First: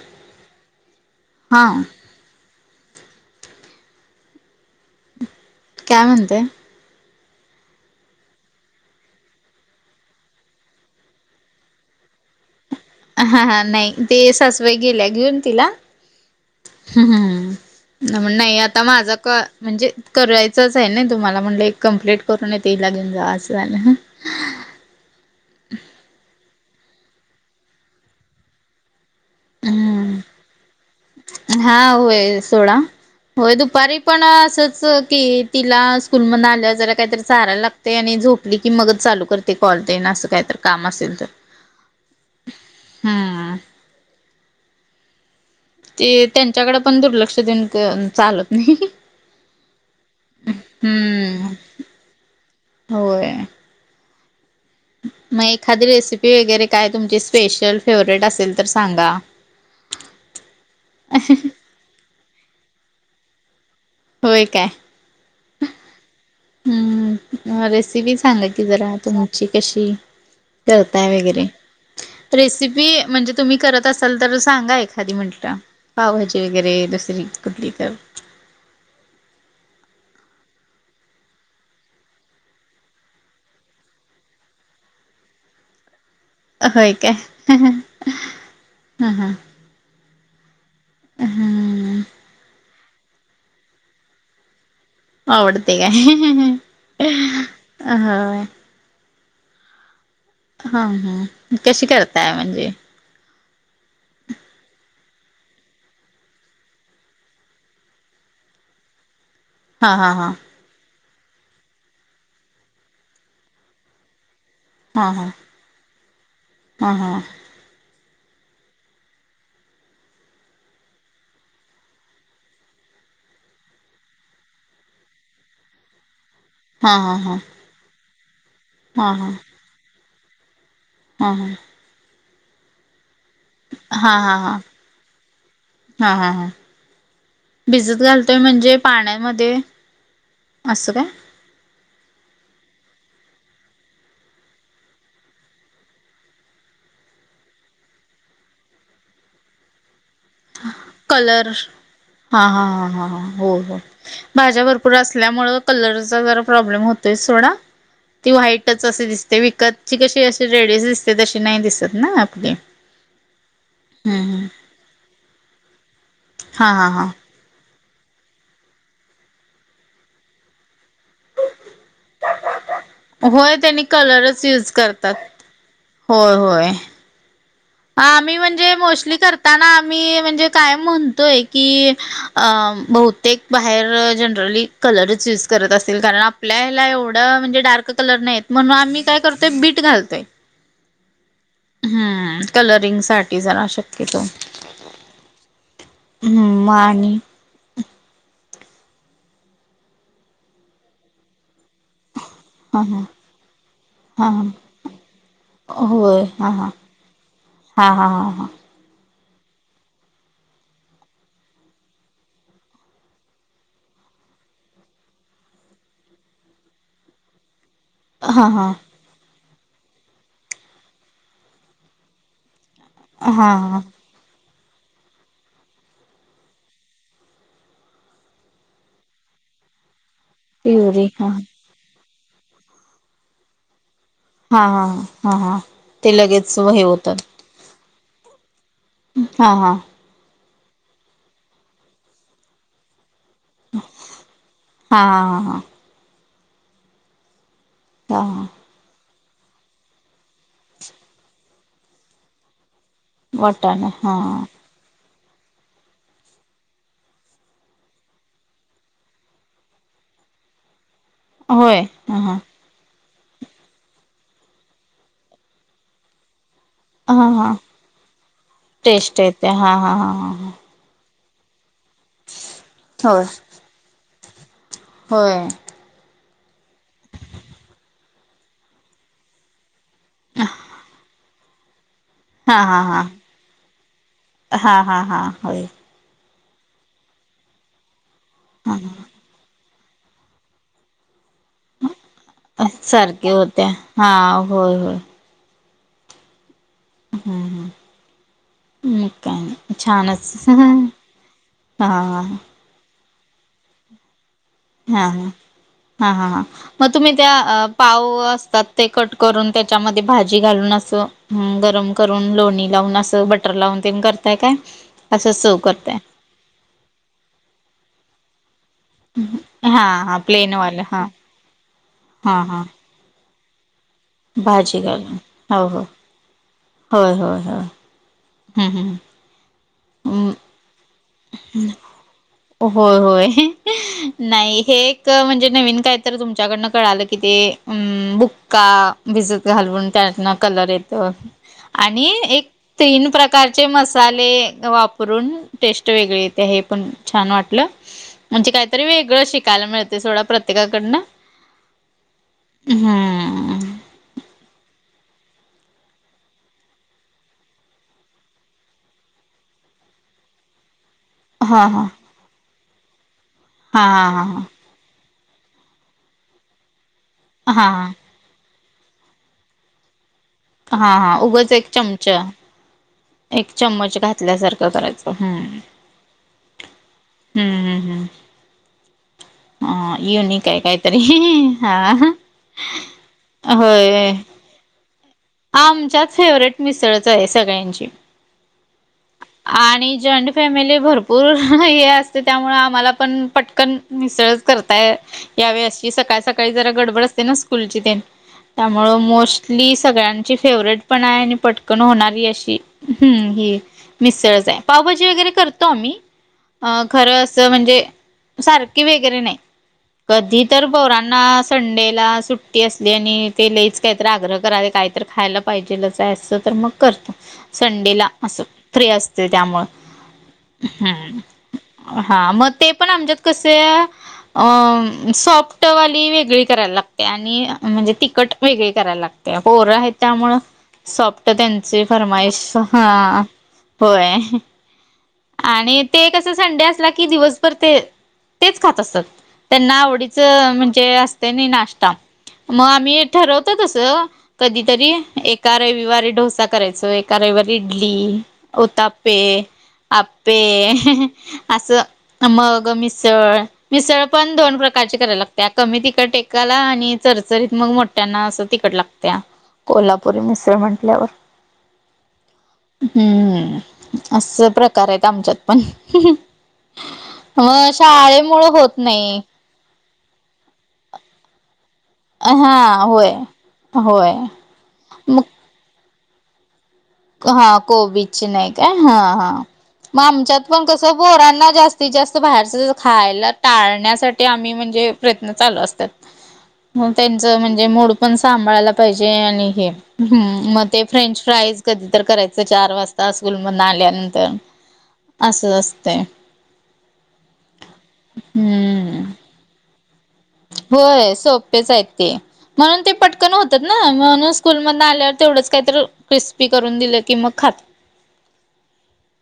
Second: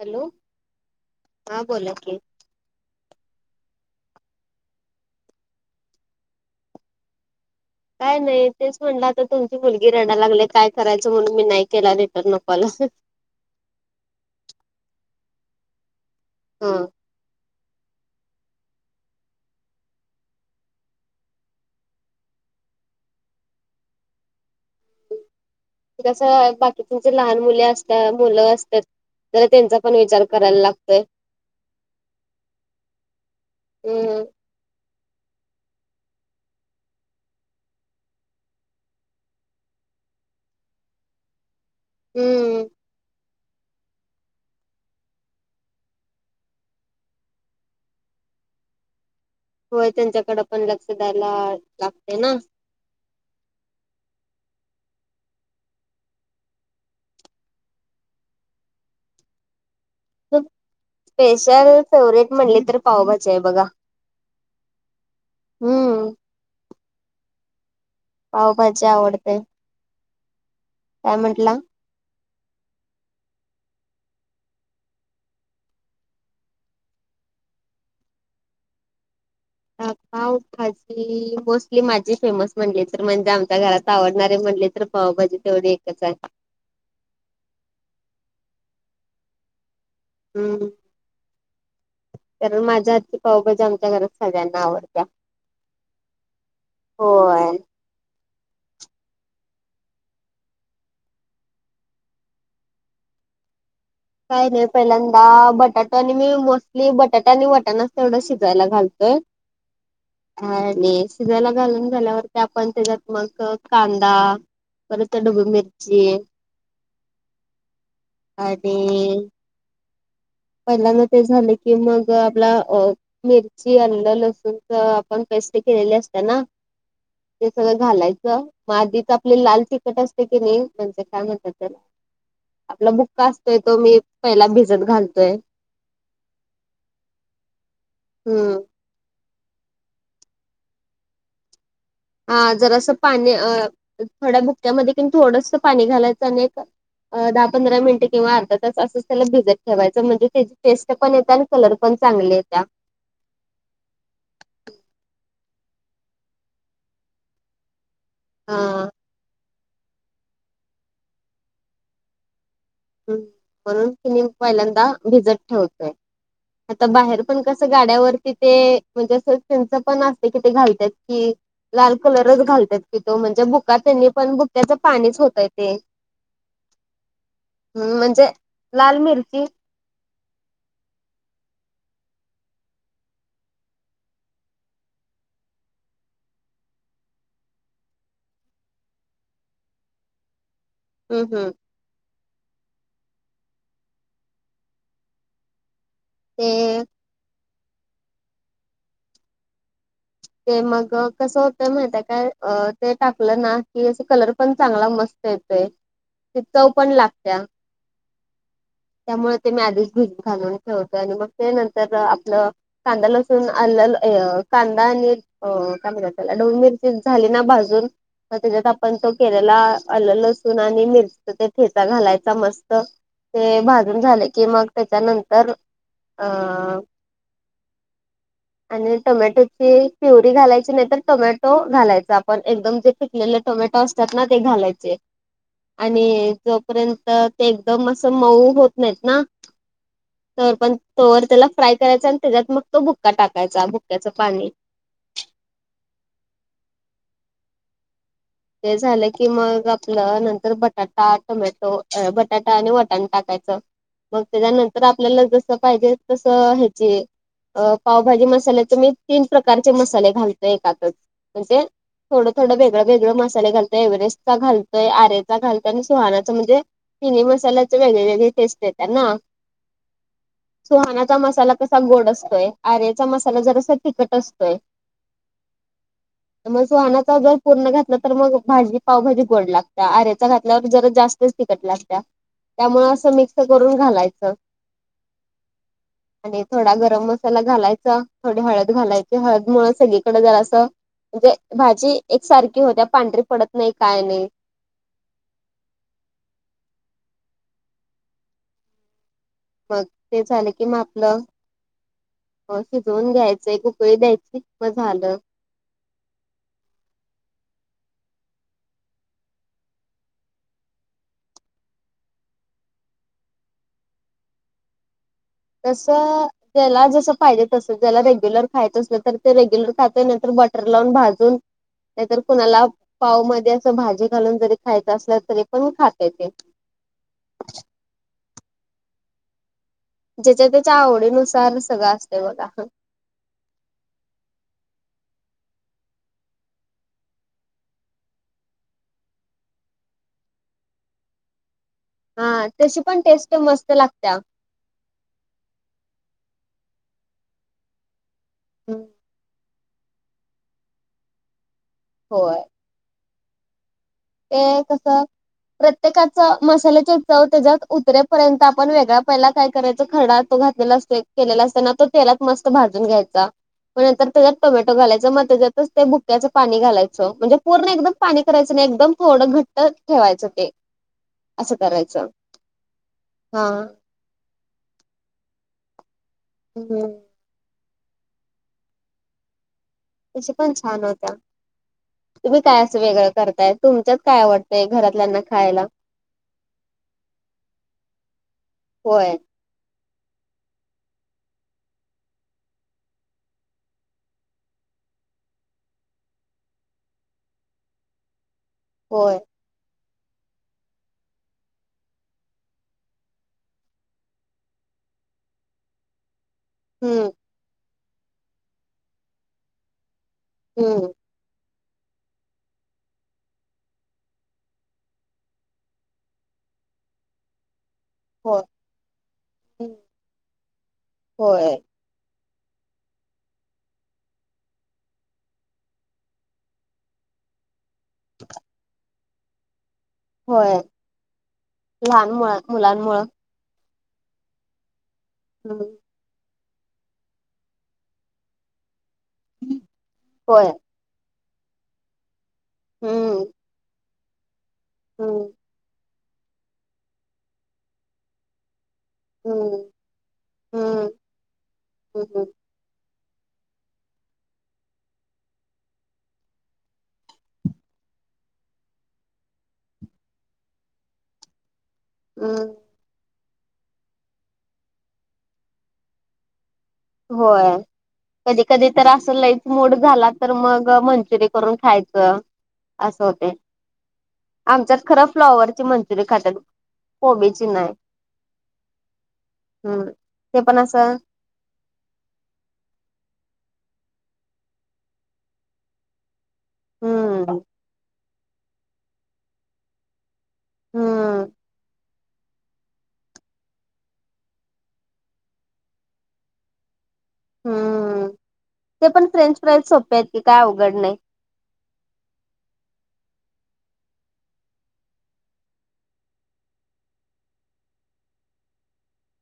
Hello! हा बोला की, का म्हणते काय नाही तेच म्हणलं तुमची आता मुलगी रडायला लागलेय काय करायचं म्हणून मी नाही केला रिटर्न कॉल. हा हा नाही ते सासूबाई गेल्या घेऊन तिला हमं म्हण नाही आता माझा कॉल म्हणजे करायचंच आहे ना तुम्हाला म्हणलं हे कंम्प्लीट करूनच ईला घेऊन जाउ असं झालं हं कसं बाकी तुमचे लहान मुली असता मुले असतेत जरा त्यांचा पण विचार करायला लागतो. हा होय सोडा होय दुपारी हम्म पण असच की, तिला स्कूल मधन आल्यावर जरा काहीतरी चारायला लागते आणि झोपली की मगच चालू करते कॉल तेन असं कायत तर काम असेल तर [inaudible] हम्म [inaudible] हा ते त्यांच्याकडे पण दुर्लक्ष देऊन क चालत नाही होय त्यांच्याकडे पण लक्ष द्यायला हम्म लागते ना होय.. मग एखादी रेसिपी वगैरे काय तुमची स्पेशल फेवरेट असेल तर सांगा. स्पेशल फेवरेट म्हणले तर पावभजी आहे बघा. होय काय? हम्म. हम्म रेसिपी सांगा की पावभाजी जरा आवडते तुमची. कशी करताय काय वगैरे. म्हंटला रेसिपी म्हणजे तुम्ही करत असाल तर सांगा एखादी म्हटलं. पावभाजी वगैरे दुसरी कुठली तर. [unintelligible] भाजी मोस्टली माझी फेमस म्हणले तर म्हणजे आमच्या घरात आवडणारे म्हणले तर पावभाजी तेवढी एकच आहे. होय काय ह ह. हम्म कारण माझ्या हातची पावभाजी आमच्या घरात सगळ्यांना आवडते. आवडते काय? होय. हा. हा हा, कशी करताय म्हणजे. काय नाही पहिल्यांदा बटाटू आणि मी मोस्टली बटाटा आणी वटाणच तेवढं शिजवायला घालतोय. [inaudible] हा हा हा. आणि शिजायला घालून झाल्यावरती आपण त्याच्यात मग कांदा परत डब्बू मिर्ची. हां हां हा. ते. पहिल्यांदा ते झालं की मग आपला अ मिरची, अल्ल, लसूण च आपण पेस्ट केलेली असत्या ना. हा हा हा ते सगळं घालायचं मग आधीच हा हा आपले लाल तिखट असते की नई म्हणजे काय हा हा म्हणतात त्याला आपला बुक्का असतोय तो मी हा हा हा पहिला भिजत घाल हा हा हा, भिजत घालतोय हम्म म्हणजे? पाण्यामध्ये, असं काय? हा जरास पाणी अ थोड्या बुक्यामध्ये कनी थोडंस पाणी घालायचं आणि अ दहा पंधरा मिनटे किंवा अर्धा तास असंच त्याला भिजत ठेवायचं म्हणजे त्याची टेस्ट पण येत आणि कलर पण चांगले हा येत्या. हा हा हा हा. हो हो, भाज्या भरपूर असल्यामुळ कलरचा जरा प्रॉब्लेम होतोय सोडा. ती हा व्हाईटच अशी दिसते विकतची कशी अशी रेडीश दिसते तशी नाही दिसत ना आपली. म्हणून हम्म [unintelligible] हम्म पहिल्यांदा भिजत ठेवतोय, हा आता हा हा बाहेर पण कस गाड्यावरती ते म्हणजे अस चिंंच पण असते कि ते घालत्यात की. लाल कलरच घालत्यात की तो म्हणजे होय बुका त्यांनी पण कलरच यूज बुक्याच करतात पाणीच होतय ते. होय होय, आम्ही म्हणजे लाल मोस्टली मिरची करताना मी म्हणजे कायम म्हणतोय की बहुतेक बाहेर जनरली कलरच युज करत असेल कारण आपल्या ह्याला एवढं म्हणजे डार्क कलर नाही येत म्हणून आम्ही काय कर ते बीट घालतोय. हम्म हम्म. हां कलरिंग साठी जरा शक्यतो. हम्म म ते आणि. ते मग कसं होतंय माहीत हाय काय हा ते हा टाकलं ना कि अस हा कलर हा पण चांगला मस्त येतय. होय हा हा, हा हा हा. त्यामुळ ते मी आधीच घालून ठेवतोय आणि मग ते नंतर आपलं कांदा, लसूण, अल्लं, य कांदा आणि हो काय म्हणत्यात त्याला ढबू मिरची झाली ना भाजून म हा हा त्याच्यात हा आपण तो केलेला अल्ल, लसूण आणि मिरचीचा ते ठेचा घालायचा मस्त. हा ते हा भाजून झाल की मग त्याच्यानंतर अं आणि टोमॅटोची प्युरी घालायची नाही तर प्युरी हा टोमॅटो घालायच आपण एकदम जे पिकलेले टोमॅटो असतात ना ते हा हा घालायचे हा हा ते आणि लगेच हे तोपर्यंत होतात ते एकदम असं मऊ होत नाहीत ना हा हा तोवर पण तोवर त्याला फ्राय करायचा आणि त्याच्यात मग तो भुक्का टाकायचा भुक्क्याचं पाणी हा ह हा हा. हा हा. ते झालं की मग आपलं नंतर बटाटा, टोमॅटो, बटाटा आणि वाटाणा टाकायच वाटाणा हा मग त्याच्यानंतर आपल्याला जस पाहिजे तस ह्याची अ पावभाजी मसाल्याचे मी तीन प्रकारचे मसाले घालते एकातच म्हणजे होय हा थोडं हा थोड वेगळं वेगळं पण मसाले घालतोय एवरेस्ट चा घालतोय, आरेचा घालतोय, आणि सुहाणाचा म्हणजे तिन्ही हा हा मसाल्याचे वेगळे वेगळे टेस्ट येतिया ना टेस्ट येते हा हा हा हा हा सुहानाचा मसाला कसा गोड असतोय. आर्याचा होय मसाला जरासा तिखट असतोय. होय. मग सुहानाचा जर पूर्ण घातला तर मग भाजी पावभाजी गोड लागते. आरेचा घातल्यावर जरा जास्तच तिखट लागत्या. हा हा त्यामुळे हा असं मिक्स करून घालायचं. हा हा हा होय आणि थोडा गरम मसाला घालायचा थोडी हळद घालायच हळद मुळ सगळी कड जरास म्हणजे भाजी एक सारखी सारखी होतीया हा होय होय. हा हा. म काय मग ते छानच झालं की हा मग आपलं हा शिजवून घ्यायचं एक उकळी द्यायची. मग हा झालं हा हा हा हा. मग तुम्ही त्या पाव असतात ते कट करून त्याच्यामध्ये भाजी घालून अस हम्म गरम करून लोणी लावून असं बटर लावून तेन करताय काय? असं सव तस करताय त्याला जस पाहिजे तसं ज्याला रेग्युलर खायच असल तर ते रेग्युलर हा खातोय हा नाही तर प्लेन बटर वालं लावून हा भाजून नाहीतर हा हा कुणाला पाव मध्ये अस भाजी घालून जरी भाजी खायचं घालून असल तरी हो पण हो खातय ते होय होय होय हं हं ज्याच्या त्याच्या आवडीनुसार सगळं असतय बघा. होय होय. [inaudible] नाही हे एक म्हणजे नवीन काय तर तुमच्याकडनं कळालं कि ते अम बुक्का भिजत घालवून त्यांना कलर येतो आणि हा एक तशी पण तीन टेस्ट प्रकारचे मस्त लागत्या. मसाले वापरून टेस्ट वेगळी येते हे पण छान वाटलं. म्हणजे काहीतरी वेगळं शिक कायला मिळतेय सोडा प्रत्येकाकडनं होय ह हा ते कसं? प्रत्येकाचं मसाल्याचे चव त्याच्यात उतरेपर्यंत आपण वेगळ्या पहिला काय करायचं, खर्डा तो घात केलं असतंय केलेला हा असताना हा तो तेलात मस्त भाजून घ्यायचा पण हा नंतर हा हा त्यात टोमॅ घालायचं मग त्याच्यातच ते बुक्याच पाणी घालायचं म्हणजे हा पूर्ण एकदम हा पाणी करायचं नाही एकदम थोडं घट्टचं ठेवायचं ते. हा हा उगच असं एक करायचं चमचा एक हा. चम्मच घातल्यासारखं करायचं, हम्म [unintelligible] हम्म हम्म हम्म हं [inaudible] तशी युनिक पण आहे छान काहीतरी होत्या. [inaudible] हा तुम्ही [inaudible] होय. ते घरातल्याच आमच्यात फेवरेट मिसळच आहे सगळ्यांची. होय, [inaudible] आणि जॉईंट फॅमिली आहे भरपूर हे असते त्यामुळे आम्हाला पण पटकन मिसळच करताय. या वेळेशी सकाळ-सकाळी जरा गडबड असते ना स्कूलची तेन त्यामुळ होय, मोस्टली सगळ्यांची फेवरेट पण आहे आणि पटकन होणारी अशी ही मिसळच हाय. पावभाजी वगैरे करतो आम्ही अं हम्म, खरं असं म्हणजे सारखी वेगैरे नाही कधी तर हम्म, पोराण ना संडे ला सुट्टी असली आणि ते लईच काहीतरी आग्रह कराले काय तर खायला पाहिजेलच आहे असं तर मग करतो संडेला. होय, असं फ्री असते त्यामुळं हम्म. [inaudible] हम्. होय, हा मग ते पण आमच्यात कसं अं सॉफ्टवाली वेगळी करायला लागतीया आणि म्हणजे तिखट वेगळी करायला लागतीया. पोरं खाईत त्यामुळं होय. सॉफ्ट त्यांची लहान मुळ फरमाईश मुलांमुळं हा होय. हम्म, आणि ते कसं संडे असला की, दिवसभर ते तेच खात असतात. त्यांना होय, आवडीचं म्हण ते असतंय नई नाष्टा, मग आम्ही हम्म, ठरवतो तसं कधीतरी एक हम्म, एका रविवारी डोसा करायचो, एका रविवारी इडली, उत्तापे हम्म, आप्पे हम्म, असं हम्म, मग मिसळ मिसळ पण दोन प्रकारची करायला लागतीया कमी तिखट एकाला आणि चरचरीत मग मोठ्यांना असं तिखट लागतं. त्या कोल्हापुरी मिसळ म्हंटल्यावर [inaudible] अं हम्म, असं प्रकार आहेत आमच्यात पण. हो होय. कधी शाळेमुळ कधी होत तर असं नाही. लईच मूड झाला तर मग मंचुरी करून खायचा. गं हा असं होय होतय. होय [inaudible] आमच्यात खरं मग फ्लॉवरची मंचुरी खातात. हा कोबीची नाही काय? हा हा हम्म. मग आमच्यात ते पण कसं असं पोरांना कसं ती जास्त बाहेरच खायला टाळण्यासाठी आम्ही म्हणजे प्रयत्न चालू असतात. हो हम्म, त्यांचं म्हणजे मूड पण सांभाळायला पाहिजे आणि हे म ते फ्रेंच हम्म, फ्राईज कधी तर करायचं चार वाजता स्कूलमधून आल्यानंतर [inaudible] असं असतंय. हम्म, ते हम्म पण फ्रेंच फ्राईज सोपे आहेत. की काय अवघड नाही. होय सोप्पेच आहेत ते. म्हणून ते पटकन होतात ना म्हणून स्कूल मधन आल्यावर तेवढंच काही तर क्रिस्पी करून दिलं की मग खात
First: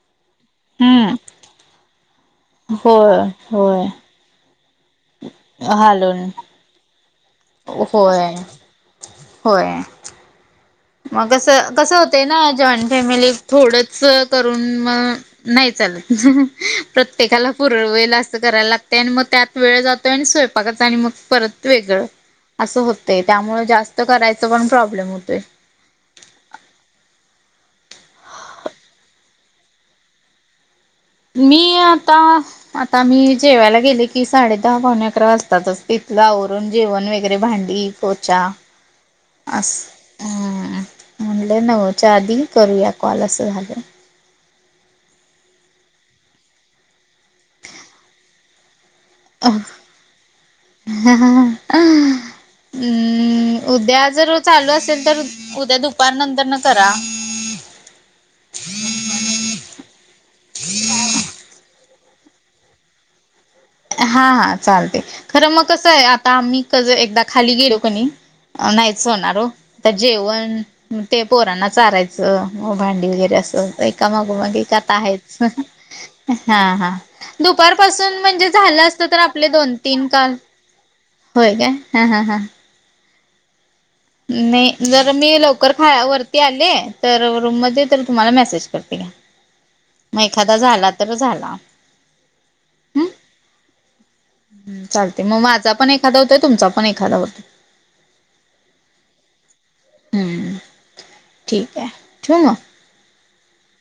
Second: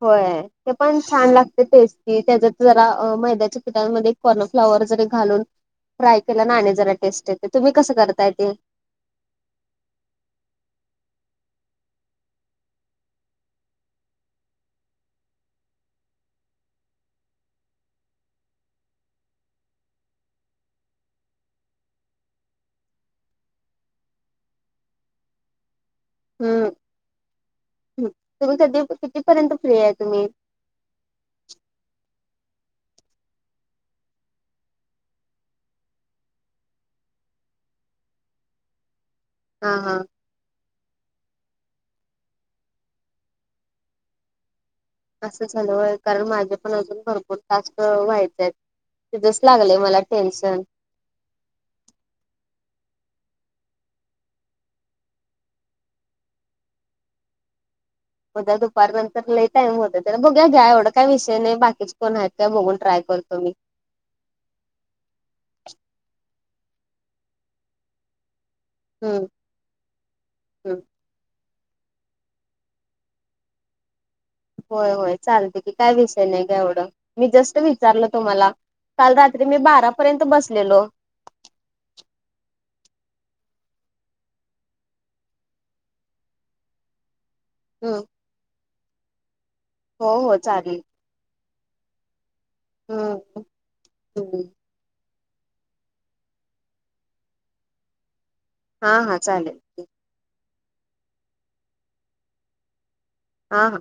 होय ते पण हम्म छान लागतंय टेस्टी त्याच्यात जरा होय मैद्याच्या होय पिठामध्ये कॉनफ्लॉवर जरी घालून फ्राय हालून केल ना आणि जरा टेस्ट येते तुम्ही कसं करताय होय ते? होय. मग कस कसं होतंय ना जॉईंट फॅमिलीत थोडंच करून मग नाही चालत प्रत्येकाला पुरवेल असं करायला लागते आणि मग त्यात वेळ जातोय आणि स्वयंपाकच आणि मग परत वेगळं असं होतंय त्यामुळे जास्त करायचं पण प्रॉब्लेम होतोय. हम्म तुम्ही कधी, कितीपर्यंत फ्री आहे तुम्ही? मी आता आता मी जेवायला गेले की साडे दहा, पावणे अकरा वाजताच तिथलं आवरून जेवण वगैरे भांडी पोछा [unintelligible] अस हा हा अ म्हणले नऊच्या आधी करूया कॉल असं झालं. असं झालं होय कारण माझे पण अजून भरपूर टाॅस्क व्हायचे आहेत. तिथचं लागलंय मला टेन्शन ह ह ह. हम् उद्या जर चालू असेल तर उद्या दुपार नंतर न करा. उद्या दुपार नंतर लई टाईम होतय बघूया घ्या एवढं काय विषय नाही बाकीचे कोण आहेत काय बघून ट्राय करतो मी. हा हा चालते खरं मग कसं आहे आता आम्ही क एकदा खाली गेलो कणी नाहीच हम्म होणार. त्यात जेवण हम्म. ते पोरांना चारायचं भांडी वगैरे असं. एका मागो मागं होय होय आहेच चालते की काय विषय नाही का हा एवढं हा मी जस्ट दुपार विचारलं पासून म्हणजे तुम्हाला झालं असत तर आपले दोन तीन काल ऊठलेलो. होय काय हां हां हां. नाही जर मी लवकर खा वरती आले तर रूममध्ये हम्म तर तुम्हाला मेसेज कर. करते. हो मग हो एखादा चालेल झाला तर झाला हम् हम्. ह चालतंय मग माझा पण एखादा होतोय तुमचा पण एखादा होतोय. हा हा चालेल. हम्म ठीक आहे ठेऊ मग हा हा.